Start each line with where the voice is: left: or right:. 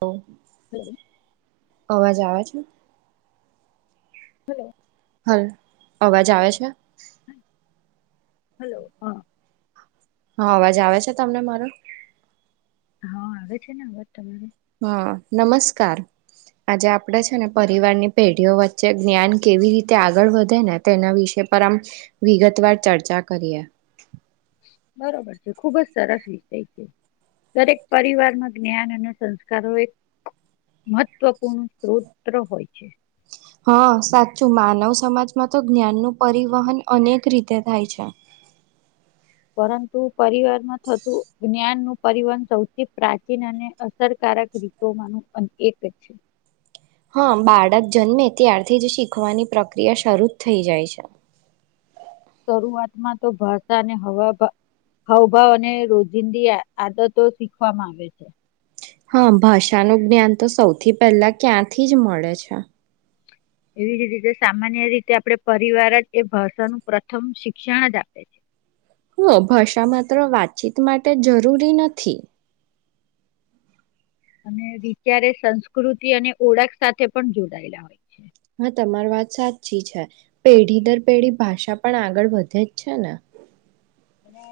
right: તો
left: [inaudible]
right: અવાજ આવે છે.
left: હલો
right: હલો અવાજ આવે છે
left: હલો, હા.
right: હા, અવાજ આવે છે તમને મારો.
left: હા, આવે છે ને અવાજ તમારો.
right: હા, નમસ્કાર આજે આપડે છે ને પરિવારની પેઢીઓ વચ્ચે જ્ઞાન કેવી રીતે આગળ વધે ને તેના વિષ પર આમ વિગતવાર ચર્ચા કરીએ.
left: બરોબર છે ખુબ જ સરસ વિષય છે દરેક પરિવારમાં જ્ઞાન અને સંસ્કારો એક મહત્વપૂર્ણ સ્ત્રોત્ર હોય છે.
right: હા, સાચું માનવ સમાજમાં તો જ્ઞાનનું પરિવહન અનેક રીતે થાય છે.
left: પરંતુ પરિવારમાં થતું જ્ઞાનનું પરિવહન સૌથી પ્રાચીન અને અસરકારક રીતોમાંનું એક છે
right: હા, બાળક જન્મે ત્યારથી જ શીખવાની પ્રક્રિયા શરૂ જ થઈ જાય છે.
left: શરૂઆતમાં તો ભાષાને હવા હાવભાવ અને રોજિંદી આદતો શીખવા માઞે છે.
right: હા, ભાષાનું જ્ઞાન તો સૌથી પહેલા ક્યાંથી જ મળે છે.
left: એવી જ રીતે સામાન્ય રીતે આપણે પરિવાર જ એ ભાષાનું પ્રથમ શિક્ષણ જ આપે છે.
right: હો, ભાષા માત્ર વાતચીત માટે જરૂરી નથી.
left: અને વિચારે સંસ્કૃતિ અને ઓળખ સાથે પણ જોડાયેલા હોય છે.
right: હા, તમારી વાત સાચી છે પેઢી દર પેઢી ભાષા પણ આગળ વધે જ છે ને.
left: છે. અને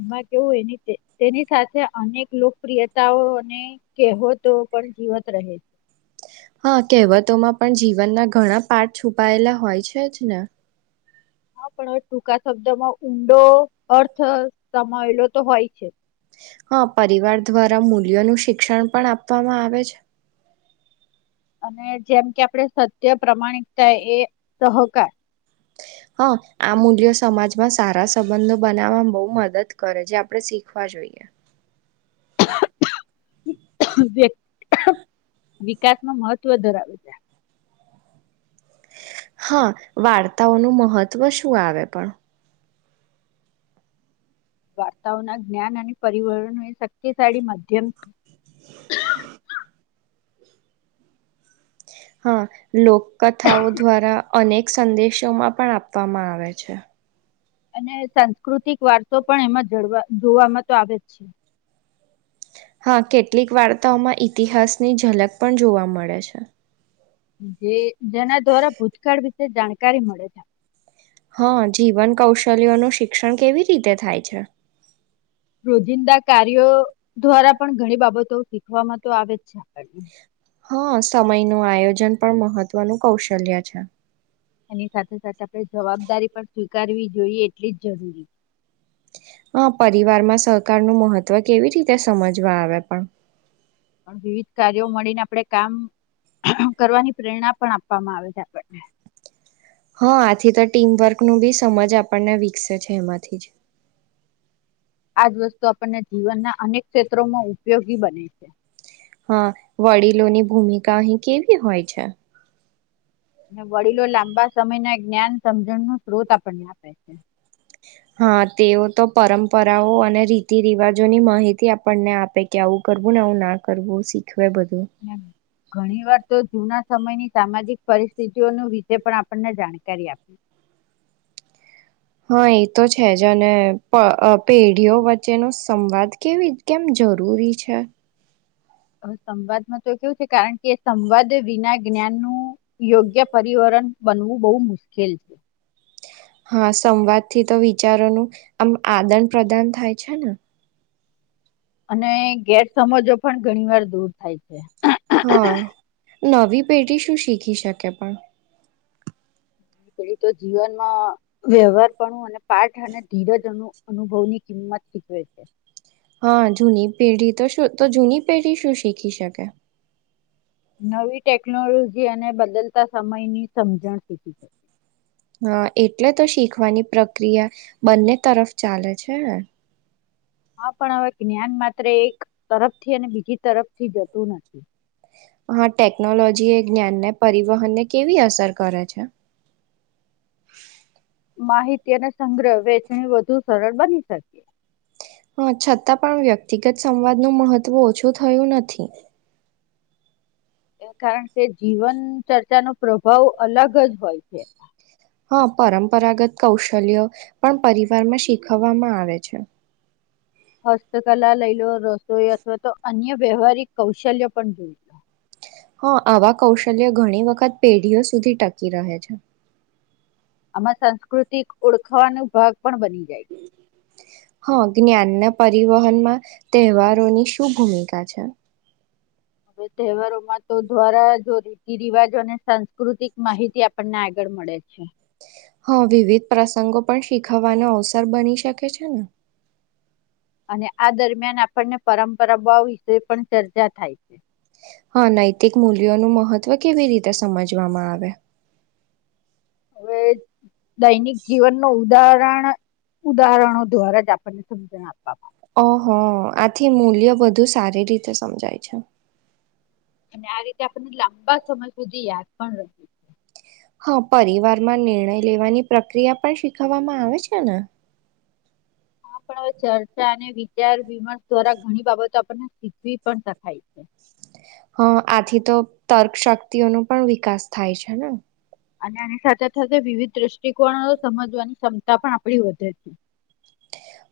left: એમાં કેવું હોય એની તેની સાથે અનેક લોકપ્રિયતાઓ અને કહેવતો પણ જીવત રહે છે.
right: હા, કહેવતોમાં પણ જીવનના ઘણા પાર્ટ છુપાયેલા હોય છે જ ને.
left: હા, પણ હવે ટૂંકા શબ્દમાં ઊંડો અર્થ સમાયલો તો હોય છે.
right: હા, પરિવાર દ્વારા મૂલ્યોનું શિક્ષણ પણ આપવામાં આવે છે.
left: અને જેમ કે આપણે સત્ય પ્રમાણિકતા એ સહકાર.
right: હા, આ મૂલ્યો સમાજમાં સારા સંબંધો બનાવવાવામાં બહુ મદદ કરે જે આપણે શીખવા જોઈએ.
left: [inaudible] [inaudible] વિકાસનો મહત્વ ધરાવે છે.
right: હા, વાર્તાઓનું મહત્ત્વ શું આવે પણ
left: વાર્તાઓના જ્ઞાન અને પરિવહન એ શક્તિશાળી માધ્યમ
right: હા લોક કથાઓ દ્વારા અનેક સંદેશોમાં પણ આપવામાં આવે છે
left: અને સાંસ્કૃતિક વારસો પણ એમાં જડવા જોવામાં તો આવે જ છે
right: હા કેટલીક વાર્તાઓમાં ઈતિહાસની ઝલક પણ જોવા મળે છે
left: જે જેના દ્વારા ભૂતકાળ વિશે જાણકારી મળે છે
right: હા જીવન કૌશલ્યો ન શિક્ષણ કેવી રીતે થાય છે
left: રોજિંદા કાર્યો દ્વારા પણ ઘણી બાબતો શીખવામાં તો આવે છે [inaudible] [inaudible]
right: હા સમય નું આયોજન પણ મહત્વનું કૌશલ્ય છે
left: એની સાથે સાથે આપણે જવાબદારી પણ સ્વીકારવી જોઈએ એટલી જ જરૂરી
right: હા પરિવારમાં સહકારનું મહત્વ કેવી રીતે સમજવા આવે પણ
left: વિવિધ કાર્યો મળીને આપણે કામ કરવાની પ્રેરણા પણ આપવામાં આવે છે આપણને
right: હા આથી તો ટીમવર્ક ન બી સમજ આપણને વિકસે છે એમાંથી જ
left: આજ વસ્તુ આપણને જીવનના અનેક ક્ષેત્રોમાં ઉપયોગી બને છે
right: હા વડીલોની ભૂમિકા અહી કેવી હોય છે
left: અને વડીલો લાંબા સમય ના જ્ઞાન સમજણ નું સ્ત્રોત આપણને આપે છે
right: હા તેઓ તો પરમ્પરાઓ અને રીતિ રિવાજોની માહિતી આપણને આપે કે આવું કરવું ને આવું ના કરવું શીખ
left: ઘણી વાર તો જુના સમયની સામાજિક પરિસ્થિતિઓ વિશે પણ આપણને જાણકારી આપી
right: હા એ તો છે જ અને અ પે પેઢીઓ વચ્ચેનો સંવાદ કેવી કેમ જરૂરી છે
left: હ સંવાદમાં તો કેવું છે કારણ કે સંવાદ વિના જ્ઞાન નુ યોગ્ય પરિવરન બનવું બહુ મુશ્કેલ છે
right: હા સંવાદથી તો વિચારોનું આમ આદાન પ્રદાન થાય છે ને
left: અને ગેરસમજો પણ ઘણીવાર દૂર થાય છે
right: હા. નવી પેઢી શું શીખી શકે પણ
left: પેલી તો જીવનમાં વ્યવહારપણું અને પાઠ અને ધીરજ અનુ અનુભવની કિંમત શીખવે છે
right: હા જૂની પેઢી તો શું તો જૂની પેઢી શું શીખી શકે
left: નવી ટેકનોલોજી અને બદલતા સમયની સમજણ શીખી છે
right: હા એટલે તો શીખવાની પ્રક્રિયા બંને તરફ ચાલે છે.
left: હા પણ હવે જ્ઞાન માત્ર એક તરફથી અને બીજી તરફથી જતું નથી
right: હા ટેકનોલોજી એ જ્ઞાનને પરિવહનને કેવી અસર કરે છે.
left: માહિતી અને સંગ્રહ વેચણી વધુ સરળ બની શકે
right: હા છતાં પણ વ્યક્તિગત સંવાદનું મહત્વ ઓછું થયું નથી.
left: એ કારણ કે જીવન ચર્ચાનો પ્રભાવ અલગ જ હોય છે.
right: હા પરંપરાગત કૌશલ્યો પણ પરિવારમાં શીખવવામાં આવે છે.
left: હસ્તકલા લઈ લો રસોઈ અથવા તો અન્ય વ્યવહારિક કૌશલ્ય પણ જોઈ લો.
right: હા આવા કૌશલ્ય ઘણી વખત પેઢીઓ સુધી ટકી રહે છે.
left: આમાં સાંસ્કૃતિક ઓળખાવાનો ભાગ પણ બની જાય છે.
right: હા જ્ઞાનના પરિવહનમાં તહેવારોની શું ભૂમિકા છે?
left: હવે તહેવારોમાં તો દ્વારા જો રીતિ રિવાજો અને સાંસ્કૃતિક માહિતી આપણને આગળ મળે છે.
right: હા વિવિધ પ્રસંગો પણ શીખવાનો અવસર બની શકે છે ને.
left: અને આ દરમિયાન આપણને પરંપરાઓ વિશે પણ ચર્ચા થાય છે.
right: હા નૈતિક મૂલ્યોનું મહત્વ કેવી રીતે સમજવામાં આવે?
left: હવે દૈનિક જીવનનું ઉદાહરણ ઉદાહરણો દ્વારા જ આપણને સમજણ આપવામાં
right: ઓહો આથી મૂલ્ય વધુ સારી રીતે સમજાય છે.
left: આવે. અને આ રીતે આપણને લાંબા સમય સુધી યાદ પણ રહે.
right: હા પરિવારમાં નિર્ણય લેવાની પ્રક્રિયા પણ શીખવવામાં આવે છે ને.
left: પણ હવે ચર્ચા અને વિચાર વિમર્શ દ્વારા ઘણી બાબતો આપણને શીખવી પણ શકાય છે
right: અ આથી તો તર્ક શક્તિઓનો પણ વિકાસ થાય છે ને
left: અને આની સાથે સાથે વિવિધ દ્રષ્ટિકોણો સમજવાની ક્ષમતા પણ આપણી વધે છે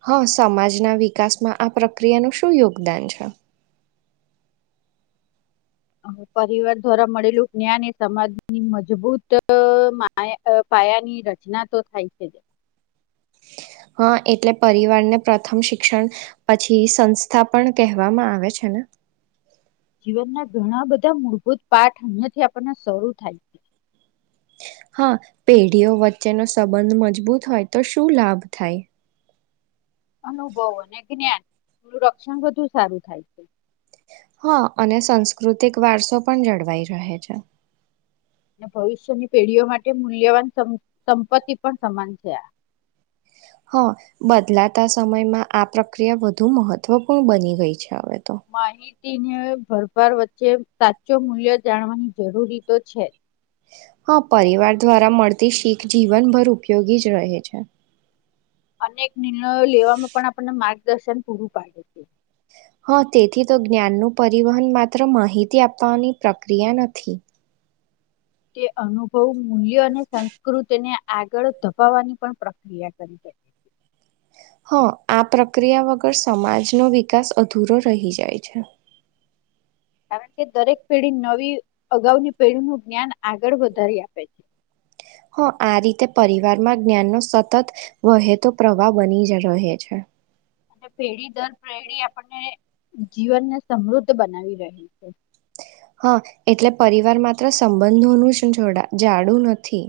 right: હા સમાજના વિકાસમાં આ પ્રક્રિયાનું શું યોગદાન છે
left: અ, પરિવાર દ્વારા મળેલું જ્ઞાન એ સમાજની મજબૂત માયા પાયાની રચના તો થાય છે જ
right: હા એટલે પરિવારને પ્રથમ શિક્ષણ પછી સંસ્થા પણ કહેવામાં આવે છે ને
left: જીવનના ઘણા બધા મૂળભૂત પાઠ અહીંયાથી આપણને શરૂ થાય છે
right: હા પેઢીઓ વચ્ચેનો સંબંધ મજબૂત હોય તો શું લાભ થાય
left: અનુભવ અને જ્ઞાન નું રક્ષણ વધુ સારું થાય છે
right: હા અને સાંસ્કૃતિક વારસો પણ જળવાઈ રહે છે
left: અને ભવિષ્યની પેઢીઓ માટે મૂલ્યવાન સમ- સંપત્તિ પણ સમાન છે
right: હા બદલાતા સમયમાં આ પ્રક્રિયા વધુ મહત્વપૂર્ણ બની ગઈ છે હવે તો
left: માહિતીને ભરપાર વચ્ચે સાચો મૂલ્ય જાણવાની જરૂરી તો છે
right: હા પરિવાર દ્વારા મળતી શીખ જીવનભર ઉપયોગી જ રહે છે
left: અનેક નિર્ણયો લેવામાં પણ આપણને માર્ગદર્શન પૂરું પાડે છે
right: હા તેથી તો જ્ઞાનનું પરિવહન માત્ર માહિતી આપવાની પ્રક્રિયા નથી.
left: તે અનુભવ મૂલ્ય અને સંસ્કૃતિને આગળ ધપાવવાની પણ પ્રક્રિયા કરી શકે છે.
right: હા આ પ્રક્રિયા વગર સમાજનો વિકાસ અધૂરો રહી જાય છે.
left: કારણ કે દરેક પેઢી નવી અગાઉની પેઢીનું જ્ઞાન આગળ વધારી આપે છે
right: હા આ રીતે પરિવારમાં જ્ઞાનનો સતત વહેતો પ્રવાહ બની જ રહે છે.
left: અને પેઢી દર પેઢી આપણને જીવનને સમૃદ્ધ બનાવી રહી છે
right: હા એટલે પરિવાર માત્ર સંબંધોનું જ જોડા જાડું નથી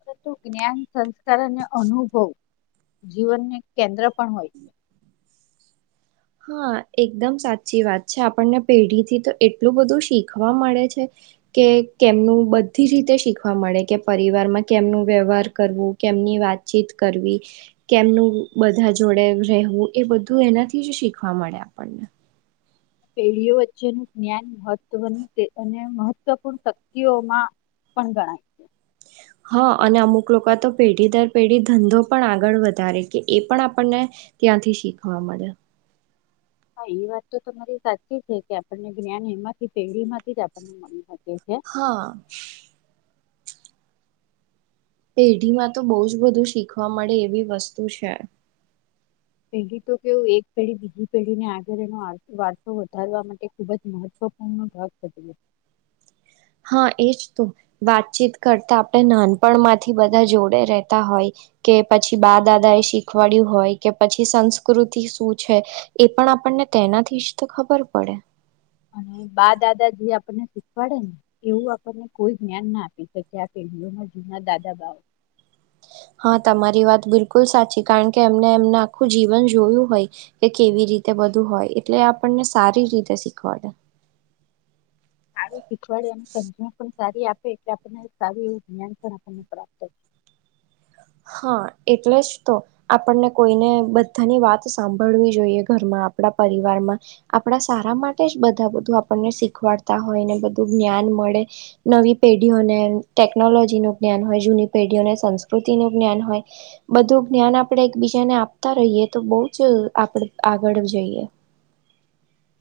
left: પરંતુ જ્ઞાન સંસ્કાર અને અનુભવ જીવનને કેન્દ્ર પણ હોય છે.
right: હા એકદમ સાચી વાત છે આપણને પેઢીથી તો એટલું બધું શીખવા મળે છે કે કેમનું બધી રીતે શીખવા મળે કે પરિવારમાં કેમનું વ્યવહાર કરવું કેમની વાતચીત કરવી કેમનું બધા જોડે રહેવું એ બધું એનાથી જ શીખ શીખવા મળે આપણને
left: પેઢીઓ વચ્ચેનું જ્ઞાન મહત્વની તે અને મહત્વપૂર્ણ શક્તિઓમાં પણ ગણાય
right: હા અને અમુક લોકો તો પેઢી દર પેઢી ધંધો પણ આગળ વધારે કે એ પણ આપણને ત્યાંથી શીખવા મળે
left: હા એ વાત તો તમારી સાચી છે કે આપણને જ્ઞાન એમાંથી પેઢી માંથી જ આપણને મળી શકે છે
right: હા પેઢીમાં તો બહુ જ બધું શીખવા મળે એવી વસ્તુ છે
left: પેઢી તો કેવું એક પેઢી બીજી પેઢીને આગળ એનો આર- વારસો વધારવા માટે ખુબ જ મહત્વપૂર્ણ ભાગ ભજવે છે.
right: હા એજ તો વાતચીત કરતા આપણે નાનપણમાંથી બધા જોડે રહેતા હોય કે પછી બા દાદા એ શીખવાડ્યું હોય કે પછી સંસ્કૃતિ શું છે એ પણ આપણને તેનાથી જ તો ખબર પડે
left: અને બા દાદા જે આપણને શીખવાડે ને એવું આપણને કોઈ જ્ઞાન ના આપી શકે આ પેઢીઓમાં જૂના દાદા બાઓ
right: હા તમારી વાત બિલકુલ સાચી કારણ કે એમને એમના આખું જીવન જોયું હોય કે કેવી રીતે બધું હોય એટલે આપણને સારી રીતે શીખવાડે
left: સારું શીખવાડે અને સમજણ પણ સારી આપે એટલે આપણને સારું એવું જ્ઞાન પણ આપણને પ્રાપ્ત
right: હા એટલે જ તો આપણને કોઈને બધાની વાત સાંભળવી જોઈએ ઘરમાં આપણા પરિવારમાં આપણા સારા માટે જ બધા બધું આપણને શીખવાડતા હોય ને બધું જ્ઞાન મળે નવી પેઢીઓને ટેકનોલોજીનું જ્ઞાન હોય જૂની પેઢીઓને સંસ્કૃતિનું જ્ઞાન હોય બધું જ્ઞાન આપણે એકબીજાને આપતા રહીએ તો બહુ જ આપણે આગળ જઈએ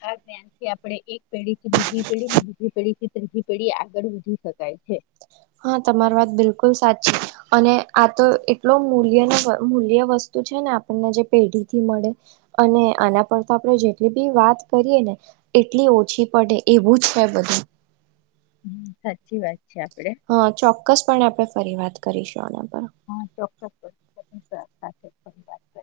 left: આ જ્ઞાનથી આપણે એક પેઢી થી બીજી પેઢી ને બીજી પેઢી થી ત્રીજી પેઢી આગળ વધી શકાય છે.
right: હા તમારી વાત બિલકુલ સાચી. અને આ તો એટલો મૂલ્યનો મૂલ્ય વસ્તુ છે ને આપણને જે પેઢીથી મળે. અને આના પર તો આપણે જેટલી બી વાત કરીએ ને એટલી ઓછી પડે એવું જ છે બધું.
left: હમ સાચી વાત છે આપડે.
right: હા ચોક્કસપણે આપણે ફરી વાત કરીશું આના પર.
left: હા ચોક્કસ સાથે પણ વાત કર